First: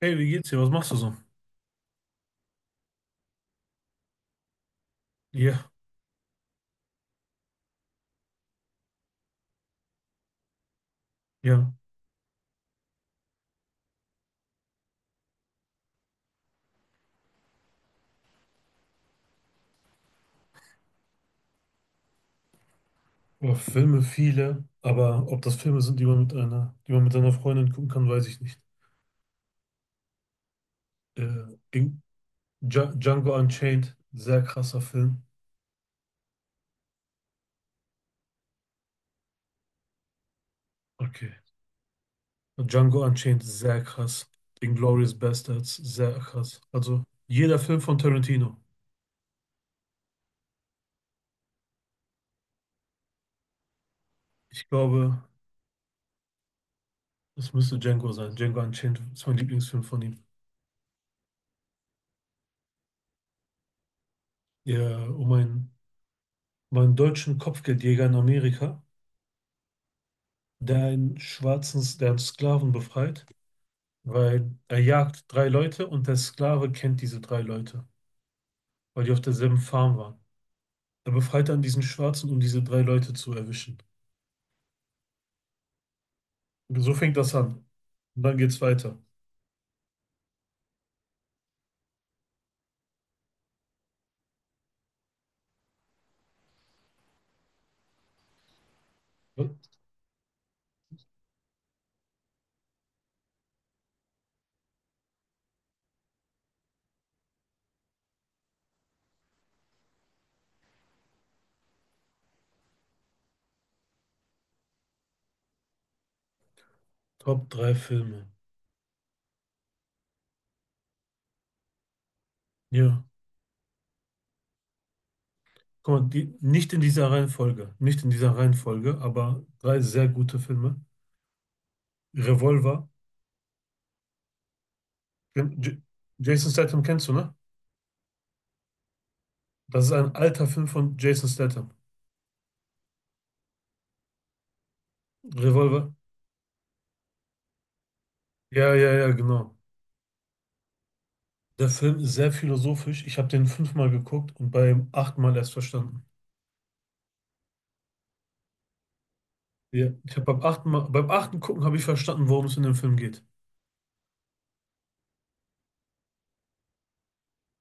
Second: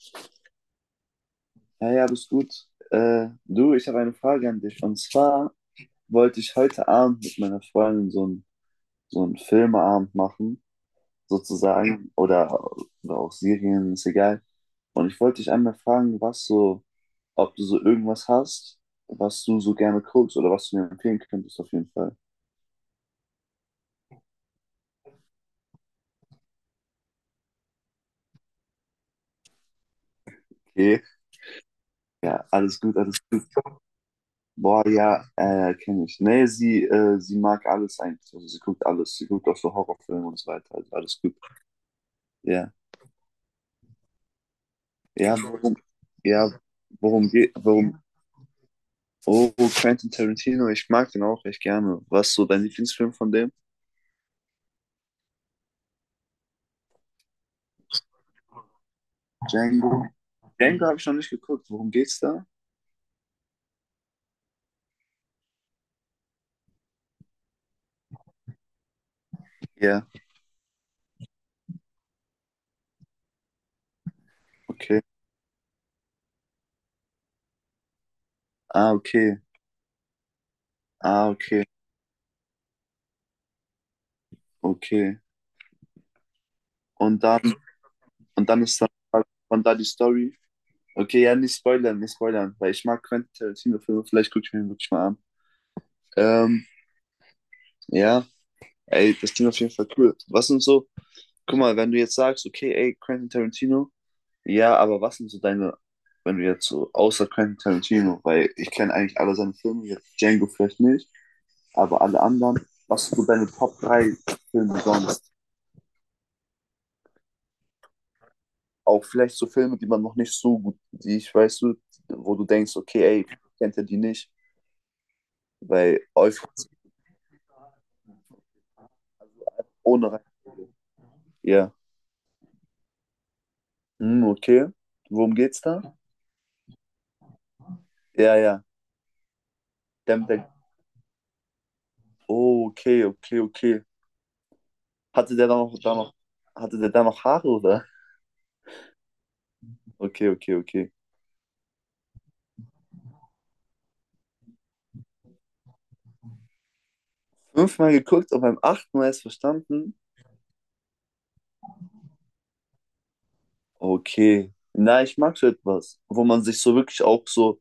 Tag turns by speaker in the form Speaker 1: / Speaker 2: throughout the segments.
Speaker 1: Hey, wie geht's dir? Was machst du so?
Speaker 2: Ja, ja, alles gut. Du, ich habe eine Frage an dich. Und zwar
Speaker 1: Ja,
Speaker 2: wollte ich heute Abend mit meiner Freundin so einen Filmeabend machen,
Speaker 1: ja.
Speaker 2: sozusagen, oder auch Serien, ist egal. Und ich wollte dich einmal fragen, ob du so irgendwas hast, was du so gerne guckst oder was du mir empfehlen könntest, auf jeden Fall.
Speaker 1: Boah, Filme viele, aber ob das Filme sind, die man mit seiner Freundin gucken kann, weiß ich nicht.
Speaker 2: Okay.
Speaker 1: Äh, in,
Speaker 2: Ja, alles gut, alles.
Speaker 1: Django Unchained, sehr krasser
Speaker 2: Boah,
Speaker 1: Film.
Speaker 2: ja, kenne ich. Nee, sie mag alles eigentlich. Also sie guckt alles. Sie guckt auch so Horrorfilme und so weiter. Also alles
Speaker 1: Okay.
Speaker 2: gut. Ja.
Speaker 1: Django Unchained, sehr krass. Inglourious
Speaker 2: Ja,
Speaker 1: Basterds,
Speaker 2: worum,
Speaker 1: sehr
Speaker 2: ja,
Speaker 1: krass. Also
Speaker 2: worum geht,
Speaker 1: jeder Film von
Speaker 2: worum,
Speaker 1: Tarantino.
Speaker 2: oh, Quentin Tarantino, ich mag den auch echt gerne. Was ist so dein Lieblingsfilm von dem?
Speaker 1: Ich glaube, es müsste Django sein. Django Unchained ist mein Lieblingsfilm von
Speaker 2: Django?
Speaker 1: ihm.
Speaker 2: Django habe ich noch nicht geguckt. Worum geht's da?
Speaker 1: Ja, um einen deutschen Kopfgeldjäger in Amerika,
Speaker 2: Ja,
Speaker 1: der einen Sklaven befreit, weil er
Speaker 2: okay.
Speaker 1: jagt drei Leute und der Sklave kennt diese drei Leute,
Speaker 2: Ah,
Speaker 1: weil die auf
Speaker 2: okay.
Speaker 1: derselben Farm waren. Er
Speaker 2: Ah,
Speaker 1: befreit dann
Speaker 2: okay.
Speaker 1: diesen Schwarzen, um diese drei Leute zu erwischen.
Speaker 2: Okay.
Speaker 1: Und so fängt
Speaker 2: Und
Speaker 1: das
Speaker 2: dann,
Speaker 1: an. Und dann
Speaker 2: und
Speaker 1: geht's
Speaker 2: dann ist dann
Speaker 1: weiter.
Speaker 2: von da die Story. Okay, ja, nicht spoilern, nicht spoilern, weil ich mag Quentin Tarantino-Filme, vielleicht gucke ich mir den wirklich mal an. Ähm, ja, ey, das klingt auf jeden Fall cool. Guck mal, wenn du jetzt sagst, okay, ey, Quentin Tarantino, ja, aber was sind so deine, wenn du jetzt so, außer Quentin Tarantino, weil ich kenne eigentlich alle seine Filme, jetzt Django vielleicht nicht, aber alle anderen, was sind so deine Top 3 Filme sonst?
Speaker 1: Top drei Filme.
Speaker 2: Auch vielleicht so Filme, die man noch nicht so gut, die ich weißt du, wo du denkst,
Speaker 1: Ja.
Speaker 2: okay, ey, kennt er die nicht,
Speaker 1: Guck
Speaker 2: weil
Speaker 1: mal,
Speaker 2: Euphorie
Speaker 1: nicht in dieser Reihenfolge. Nicht in dieser Reihenfolge, aber drei
Speaker 2: ohne
Speaker 1: sehr gute
Speaker 2: Reihenfolge.
Speaker 1: Filme.
Speaker 2: Ja,
Speaker 1: Revolver.
Speaker 2: hm, okay. Worum
Speaker 1: Ken-
Speaker 2: geht's
Speaker 1: J
Speaker 2: da?
Speaker 1: Jason Statham kennst du, ne?
Speaker 2: Ja, ja.
Speaker 1: Das ist ein
Speaker 2: Dem,
Speaker 1: alter
Speaker 2: der,
Speaker 1: Film von Jason Statham.
Speaker 2: oh, okay, okay, okay. Hatte der da noch,
Speaker 1: Revolver.
Speaker 2: da noch, hatte der da noch Haare, oder?
Speaker 1: Ja, ja, ja, genau.
Speaker 2: Okay, okay, okay.
Speaker 1: Der Film ist sehr philosophisch. Ich habe den fünfmal geguckt und beim achten Mal erst verstanden.
Speaker 2: Fünfmal geguckt und beim achten Mal erst
Speaker 1: Ja.
Speaker 2: verstanden.
Speaker 1: Ich habe beim achten Gucken habe ich verstanden, worum es in dem Film geht.
Speaker 2: Okay. Na, ich mag so etwas, wo man sich so wirklich auch so,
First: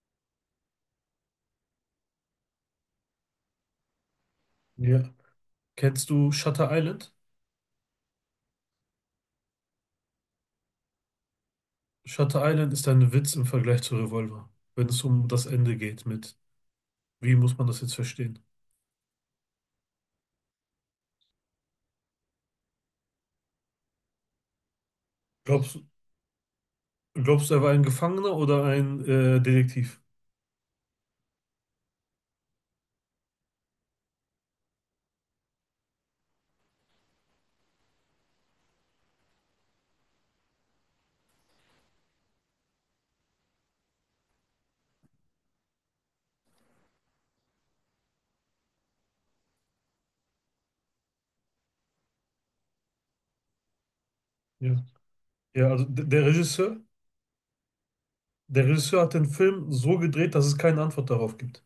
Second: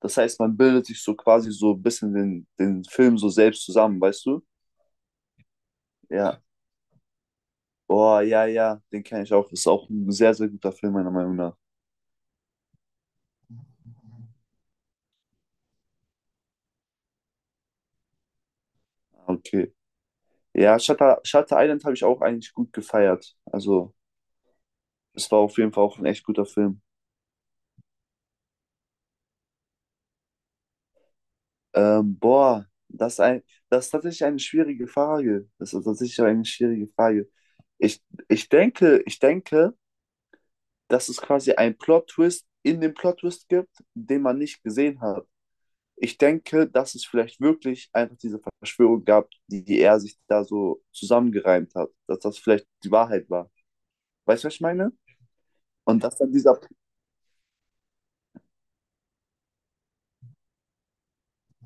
Speaker 2: das heißt, man bildet sich so quasi so ein bisschen den Film so selbst zusammen, weißt du?
Speaker 1: Ja. Kennst du
Speaker 2: Ja.
Speaker 1: Shutter Island?
Speaker 2: Boah, ja, ja, den kenne ich auch. Ist auch ein sehr, sehr guter Film, meiner Meinung nach.
Speaker 1: Shutter Island ist ein Witz im Vergleich zu Revolver, wenn es um das Ende geht wie muss man das jetzt verstehen?
Speaker 2: Ah, okay. Ja, Shutter Island habe ich auch eigentlich gut gefeiert. Also, es war auf jeden
Speaker 1: Glaubst,
Speaker 2: Fall auch ein echt guter Film.
Speaker 1: glaubst du, er war ein Gefangener oder ein Detektiv?
Speaker 2: Boah, das ist ein, das ist tatsächlich eine schwierige Frage. Das ist tatsächlich eine schwierige Frage. Ich, ich denke, dass es quasi einen Plot-Twist in dem Plot-Twist gibt, den man nicht gesehen hat. Ich denke, dass es vielleicht wirklich einfach diese Verschwörung gab, die er sich da so zusammengereimt hat, dass das vielleicht die Wahrheit war. Weißt du, was ich
Speaker 1: Ja.
Speaker 2: meine?
Speaker 1: Ja, also d-
Speaker 2: Und dass
Speaker 1: der
Speaker 2: dann dieser...
Speaker 1: Regisseur, der Regisseur hat den Film so gedreht, dass es keine Antwort darauf gibt.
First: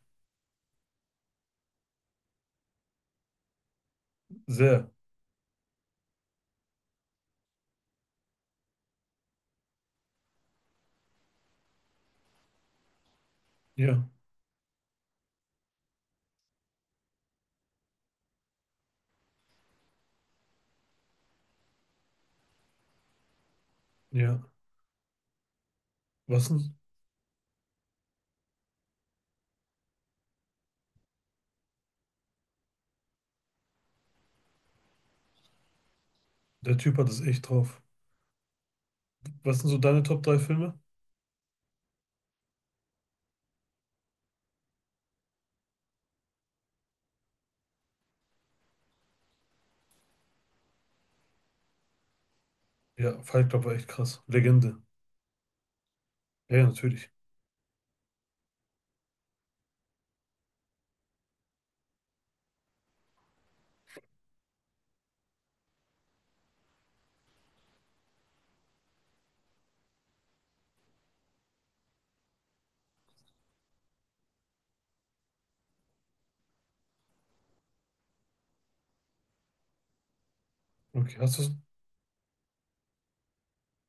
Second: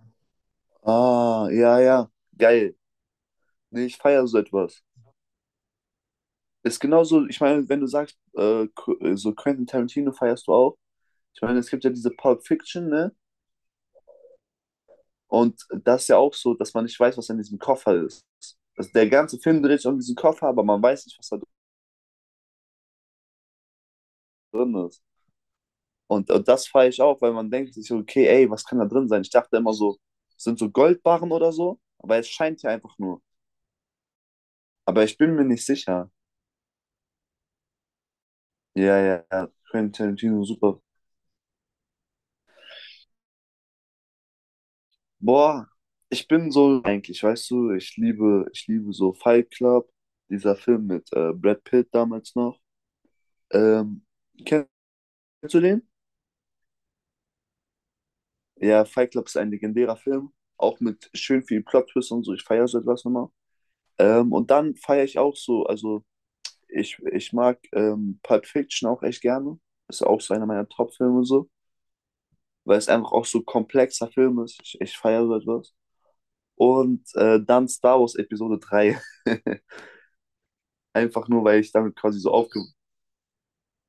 Speaker 2: Ah, ja, ja, geil. Nee, ich feiere so etwas.
Speaker 1: Sehr.
Speaker 2: Ist genauso, ich meine, wenn du sagst, so Quentin Tarantino feierst du auch. Ich meine, es gibt ja diese Pulp Fiction, ne?
Speaker 1: Ja,
Speaker 2: Und das ist ja auch so, dass man nicht weiß, was in diesem Koffer ist. Also der ganze Film dreht sich um diesen Koffer, aber man weiß nicht, was da
Speaker 1: ja.
Speaker 2: drin ist.
Speaker 1: Was
Speaker 2: Und das
Speaker 1: denn?
Speaker 2: feiere ich auch, weil man denkt sich, so, okay, ey, was kann da drin sein? Ich dachte immer so, sind so Goldbarren oder so, aber es scheint ja einfach nur. Aber ich bin mir nicht sicher.
Speaker 1: Der Typ hat es echt drauf.
Speaker 2: Ja, ja, ja.
Speaker 1: Was sind so
Speaker 2: Quentin
Speaker 1: deine Top 3
Speaker 2: Tarantino,
Speaker 1: Filme?
Speaker 2: super. Boah, ich bin so eigentlich, weißt du, ich liebe so Fight Club, dieser Film mit Brad Pitt damals noch.
Speaker 1: Ja, Fight Club war echt
Speaker 2: Ähm,
Speaker 1: krass.
Speaker 2: kennst
Speaker 1: Legende.
Speaker 2: du den?
Speaker 1: Ja, ja, natürlich.
Speaker 2: Ja, Fight Club ist ein legendärer Film, auch mit schön viel Plot-Twist und so. Ich feiere so etwas nochmal. Und dann feiere ich auch so, also ich, ich mag Pulp Fiction auch echt gerne. Ist auch so einer meiner Top-Filme so, weil es einfach auch so komplexer Film ist. Ich feiere so etwas. Und dann Star Wars Episode 3.
Speaker 1: Okay,
Speaker 2: Einfach
Speaker 1: hast du
Speaker 2: nur, weil ich damit quasi so aufge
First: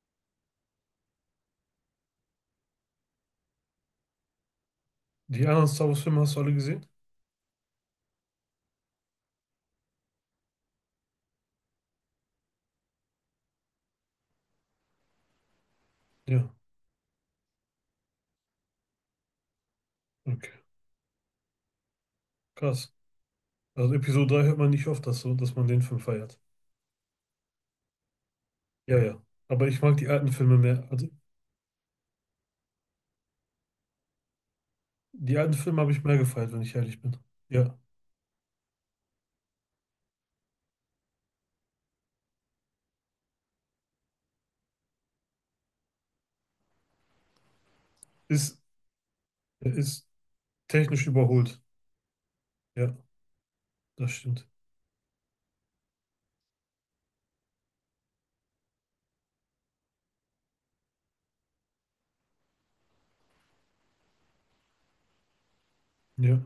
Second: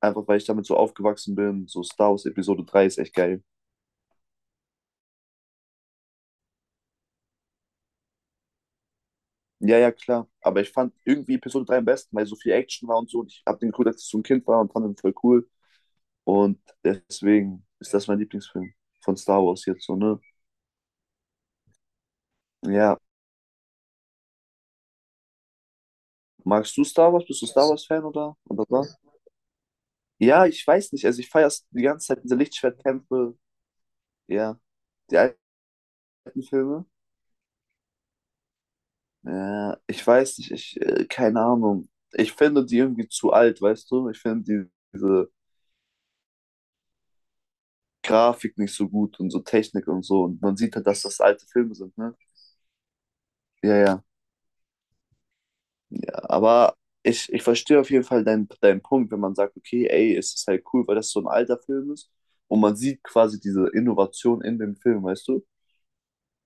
Speaker 2: einfach weil ich damit so aufgewachsen bin. So Star Wars Episode 3 ist echt geil.
Speaker 1: die anderen Star Wars Filme hast du alle gesehen?
Speaker 2: Ja, ja, klar. Aber ich fand irgendwie Episode 3 am besten, weil so viel Action war und so. Und ich habe den geguckt, als ich so ein Kind war und fand den voll cool.
Speaker 1: Ja,
Speaker 2: Und deswegen ist das mein Lieblingsfilm von Star Wars jetzt so, ne?
Speaker 1: okay. Krass.
Speaker 2: Ja.
Speaker 1: Also Episode 3 hört man nicht oft, dass, so, dass man den Film feiert.
Speaker 2: Magst du Star Wars? Bist du Star Wars-Fan oder? Oder
Speaker 1: Ja,
Speaker 2: was?
Speaker 1: ja. Aber ich mag die alten
Speaker 2: Ja,
Speaker 1: Filme
Speaker 2: ich
Speaker 1: mehr.
Speaker 2: weiß nicht.
Speaker 1: Also
Speaker 2: Also ich feiere die ganze Zeit diese Lichtschwertkämpfe. Ja. Die
Speaker 1: die
Speaker 2: alten
Speaker 1: alten Filme habe ich mehr gefeiert, wenn ich
Speaker 2: Filme.
Speaker 1: ehrlich bin. Ja.
Speaker 2: Ja, ich weiß nicht, keine Ahnung. Ich finde die irgendwie zu alt, weißt du? Ich finde diese
Speaker 1: Ist,
Speaker 2: Grafik nicht so gut und so
Speaker 1: er
Speaker 2: Technik und
Speaker 1: ist
Speaker 2: so. Und man sieht halt, dass
Speaker 1: technisch
Speaker 2: das alte
Speaker 1: überholt.
Speaker 2: Filme sind, ne?
Speaker 1: Ja,
Speaker 2: Ja, ja.
Speaker 1: das stimmt.
Speaker 2: Ja, aber ich verstehe auf jeden Fall deinen Punkt, wenn man sagt, okay, ey, es ist halt cool, weil das so ein alter Film ist. Und man sieht quasi diese Innovation in dem Film, weißt du?
Speaker 1: Ja.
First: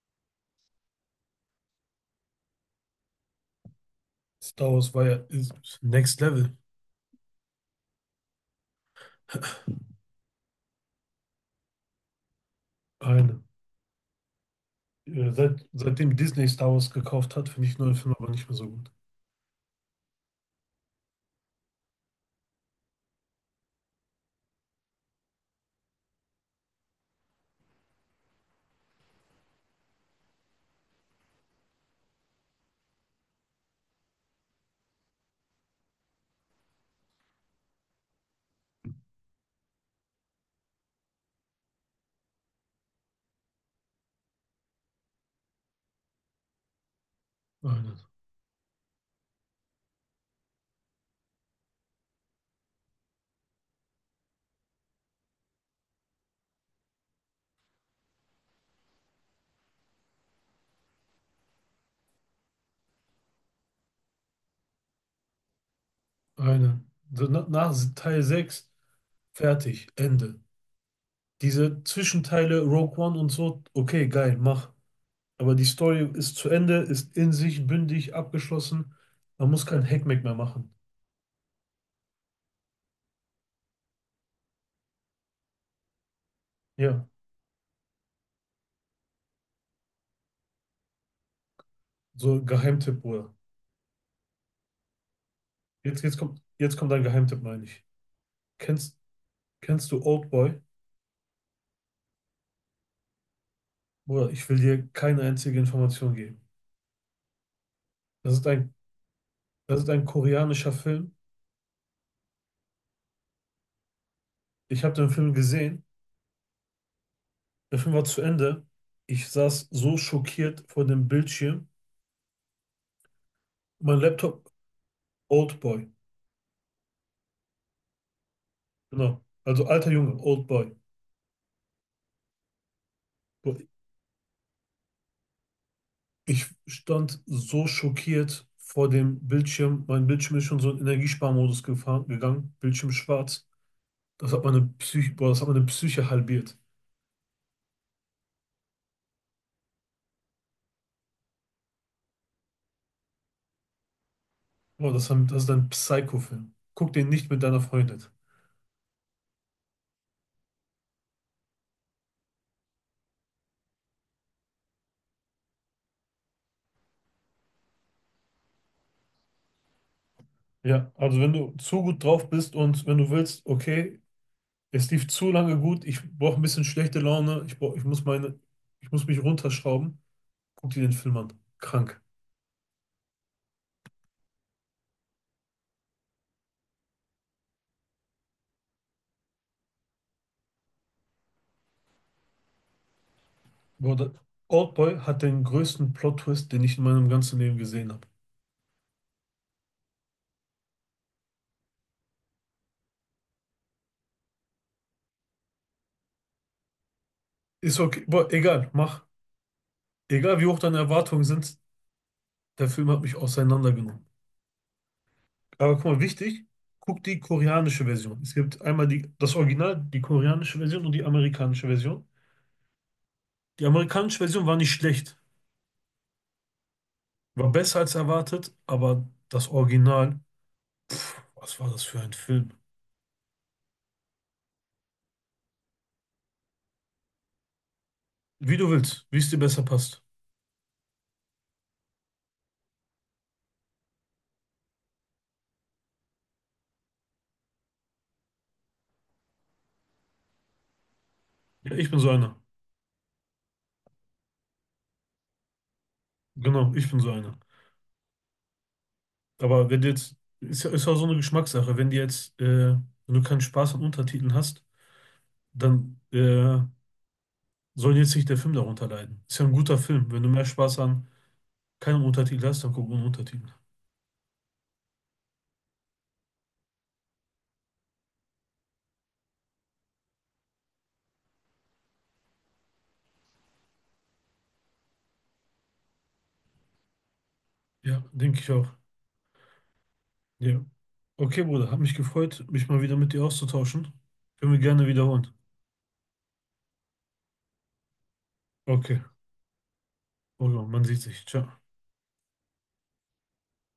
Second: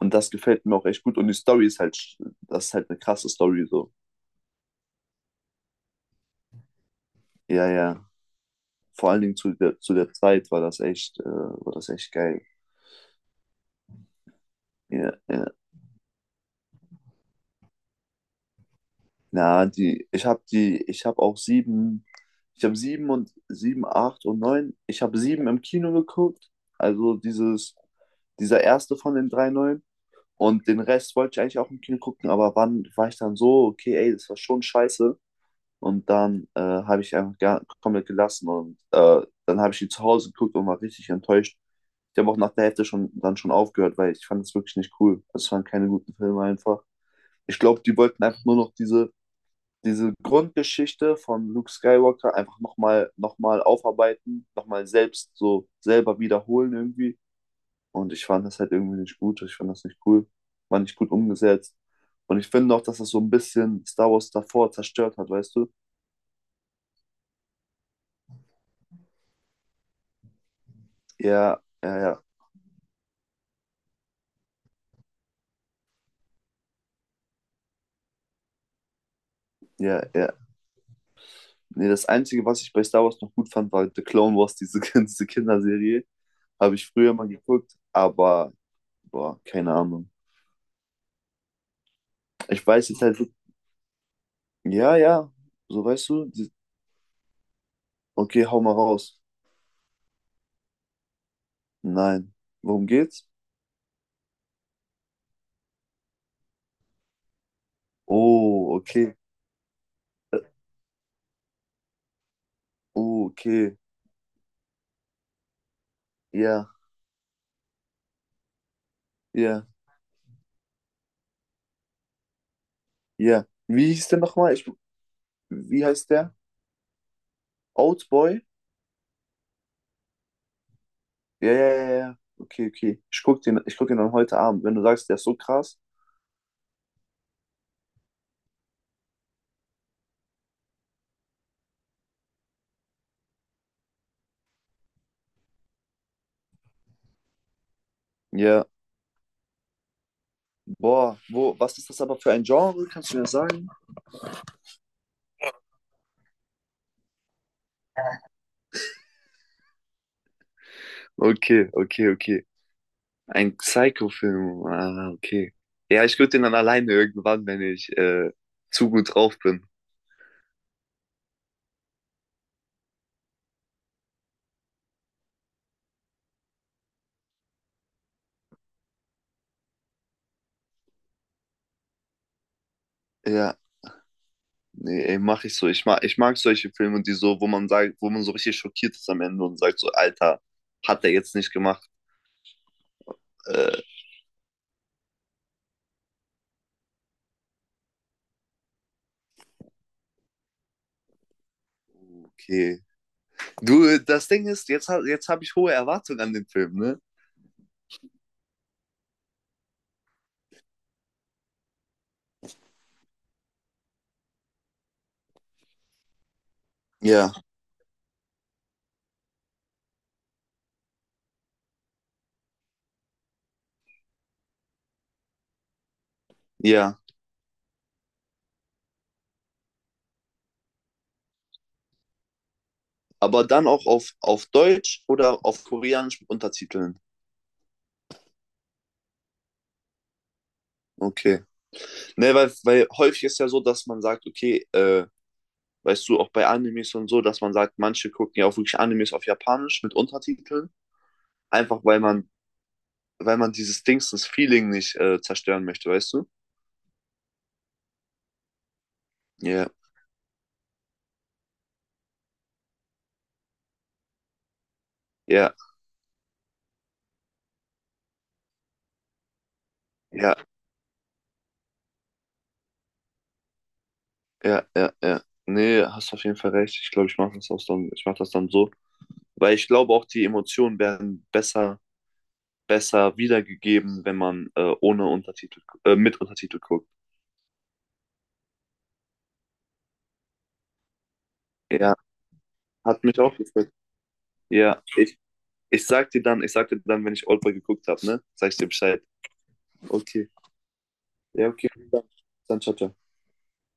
Speaker 2: Und das gefällt mir auch echt gut. Und die Story ist das ist halt eine krasse Story, so.
Speaker 1: Star Wars war ja ist Next Level.
Speaker 2: Ja, ja. Vor allen Dingen zu der Zeit war das echt geil.
Speaker 1: Eine.
Speaker 2: Ja,
Speaker 1: Äh,
Speaker 2: ja.
Speaker 1: Seit, seitdem Disney Star Wars gekauft hat, finde ich neue Filme aber nicht mehr so gut.
Speaker 2: Na, die, ich habe auch sieben, ich habe sieben und sieben, acht und neun. Ich habe sieben im Kino geguckt, also dieses, dieser erste von den drei neuen. Und den Rest wollte ich eigentlich auch im Kino gucken, aber wann war ich dann so, okay, ey, das war schon scheiße. Und dann habe ich einfach gar, komplett gelassen und dann habe ich die zu Hause geguckt und war richtig enttäuscht. Ich habe auch nach der Hälfte schon dann schon aufgehört, weil ich fand es wirklich nicht cool. Also es waren keine guten Filme einfach. Ich glaube,
Speaker 1: Eine.
Speaker 2: die wollten einfach nur noch diese Grundgeschichte von Luke Skywalker einfach noch mal aufarbeiten, nochmal selbst so selber wiederholen irgendwie. Und ich fand das halt irgendwie nicht gut. Ich fand das nicht cool. War nicht gut umgesetzt. Und ich finde auch, dass das so ein bisschen Star Wars davor zerstört hat, weißt du?
Speaker 1: Eine. So, nach Teil 6 fertig, Ende.
Speaker 2: Ja,
Speaker 1: Diese
Speaker 2: ja, ja,
Speaker 1: Zwischenteile, Rogue One und so, okay, geil, mach. Aber die Story ist zu Ende, ist in sich bündig, abgeschlossen. Man muss keinen
Speaker 2: ja,
Speaker 1: Heckmeck
Speaker 2: ja.
Speaker 1: mehr machen.
Speaker 2: Nee, das Einzige, was ich bei Star Wars noch gut fand, war The Clone Wars, diese Kinderserie. Habe ich
Speaker 1: Ja,
Speaker 2: früher mal geguckt, aber, boah, keine Ahnung.
Speaker 1: so
Speaker 2: Ich weiß
Speaker 1: Geheimtipp,
Speaker 2: jetzt halt,
Speaker 1: Bruder.
Speaker 2: ja, ja, so
Speaker 1: Jetzt,
Speaker 2: weißt
Speaker 1: jetzt
Speaker 2: du,
Speaker 1: kommt,
Speaker 2: die-
Speaker 1: jetzt kommt ein Geheimtipp, meine ich.
Speaker 2: okay, hau mal
Speaker 1: Kennst,
Speaker 2: raus.
Speaker 1: kennst du Oldboy?
Speaker 2: Nein. Worum geht's?
Speaker 1: Bruder, ich will dir keine einzige Information geben. Das ist ein,
Speaker 2: Oh, okay.
Speaker 1: das ist ein koreanischer Film.
Speaker 2: Oh, okay.
Speaker 1: Ich habe den Film gesehen.
Speaker 2: Ja,
Speaker 1: Der Film war zu Ende. Ich saß
Speaker 2: ja,
Speaker 1: so schockiert vor dem Bildschirm.
Speaker 2: ja. Wie
Speaker 1: Mein
Speaker 2: hieß der
Speaker 1: Laptop,
Speaker 2: nochmal? Ich,
Speaker 1: Old
Speaker 2: wie
Speaker 1: Boy.
Speaker 2: heißt der? Oldboy?
Speaker 1: Genau. Also alter Junge, Old Boy.
Speaker 2: Ja, ja, ja, ja. Okay, okay.
Speaker 1: Boah,
Speaker 2: Ich guck den dann heute Abend. Wenn du sagst, der ist so krass.
Speaker 1: ich stand so schockiert vor dem Bildschirm. Mein Bildschirm ist schon so in Energiesparmodus gefahren, gegangen. Bildschirm schwarz. Das hat meine Psyche, boah, das hat meine Psyche halbiert.
Speaker 2: Ja. Boah, was ist das aber für ein Genre? Kannst du mir das sagen?
Speaker 1: Boah, das ist ein Psycho-Film. Guck den nicht mit deiner Freundin.
Speaker 2: Okay, okay, okay. Ein Psycho-Film. Ah, okay. Ja, ich guck den dann alleine irgendwann, wenn ich zu gut drauf bin.
Speaker 1: Ja, also wenn du zu gut drauf bist und wenn du willst, okay, es lief zu lange gut, ich brauche ein bisschen schlechte Laune, ich muss mich runterschrauben, guck dir den Film an. Krank.
Speaker 2: Ja. Nee, ey, mach ich so. Ich mag solche Filme, die so, wo man sagt, wo man so richtig schockiert ist am Ende und sagt so, Alter, hat er jetzt nicht gemacht. Äh,
Speaker 1: Boah, Oldboy hat den größten Plot-Twist, den ich in meinem ganzen Leben gesehen habe.
Speaker 2: okay. Du, das Ding ist, jetzt habe ich hohe Erwartungen an den Film, ne?
Speaker 1: Ist okay, boah, egal, mach. Egal wie hoch deine Erwartungen sind, der Film hat mich auseinandergenommen. Aber guck mal, wichtig, guck die
Speaker 2: Ja,
Speaker 1: koreanische Version. Es gibt einmal die, das Original, die koreanische Version und die amerikanische Version. Die amerikanische Version war nicht schlecht,
Speaker 2: ja.
Speaker 1: war besser als erwartet, aber das Original, was war das für ein Film?
Speaker 2: Aber dann auf Deutsch oder auf Koreanisch mit Untertiteln.
Speaker 1: Wie du willst, wie es dir besser passt.
Speaker 2: Okay. Ne, weil häufig ist ja so, dass man sagt, okay, weißt du, auch bei Animes und so, dass man sagt, manche gucken ja auch wirklich Animes auf Japanisch mit Untertiteln.
Speaker 1: Ja,
Speaker 2: Einfach
Speaker 1: ich bin so einer.
Speaker 2: weil man dieses Dings, das Feeling nicht zerstören möchte, weißt du?
Speaker 1: Genau, ich bin so einer. Aber
Speaker 2: Ja,
Speaker 1: wenn du jetzt, ist, ja- ist auch so eine Geschmackssache, wenn du keinen Spaß an Untertiteln hast,
Speaker 2: ja,
Speaker 1: dann soll jetzt nicht der Film darunter leiden. Ist ja ein guter Film. Wenn du
Speaker 2: ja,
Speaker 1: mehr Spaß an keinem Untertitel hast, dann guck ohne Untertitel.
Speaker 2: ja, ja, ja. Nee, hast auf jeden Fall recht. Ich glaube, ich mache das dann so. Weil ich glaube auch, die Emotionen werden besser, besser wiedergegeben, wenn man ohne Untertitel, mit Untertitel guckt.
Speaker 1: Ja, denke ich auch. Ja. Okay, Bruder, hat mich
Speaker 2: Ja,
Speaker 1: gefreut, mich mal wieder
Speaker 2: hat
Speaker 1: mit
Speaker 2: mich
Speaker 1: dir
Speaker 2: auch gefreut.
Speaker 1: auszutauschen. Können wir
Speaker 2: Ja,
Speaker 1: gerne wiederholen.
Speaker 2: ich sag dir dann, wenn ich Oldboy geguckt habe, ne? Sag ich dir
Speaker 1: Okay,
Speaker 2: Bescheid. Okay.
Speaker 1: Bruder, man sieht sich. Ciao.
Speaker 2: Ja, okay. Dann ciao, ciao.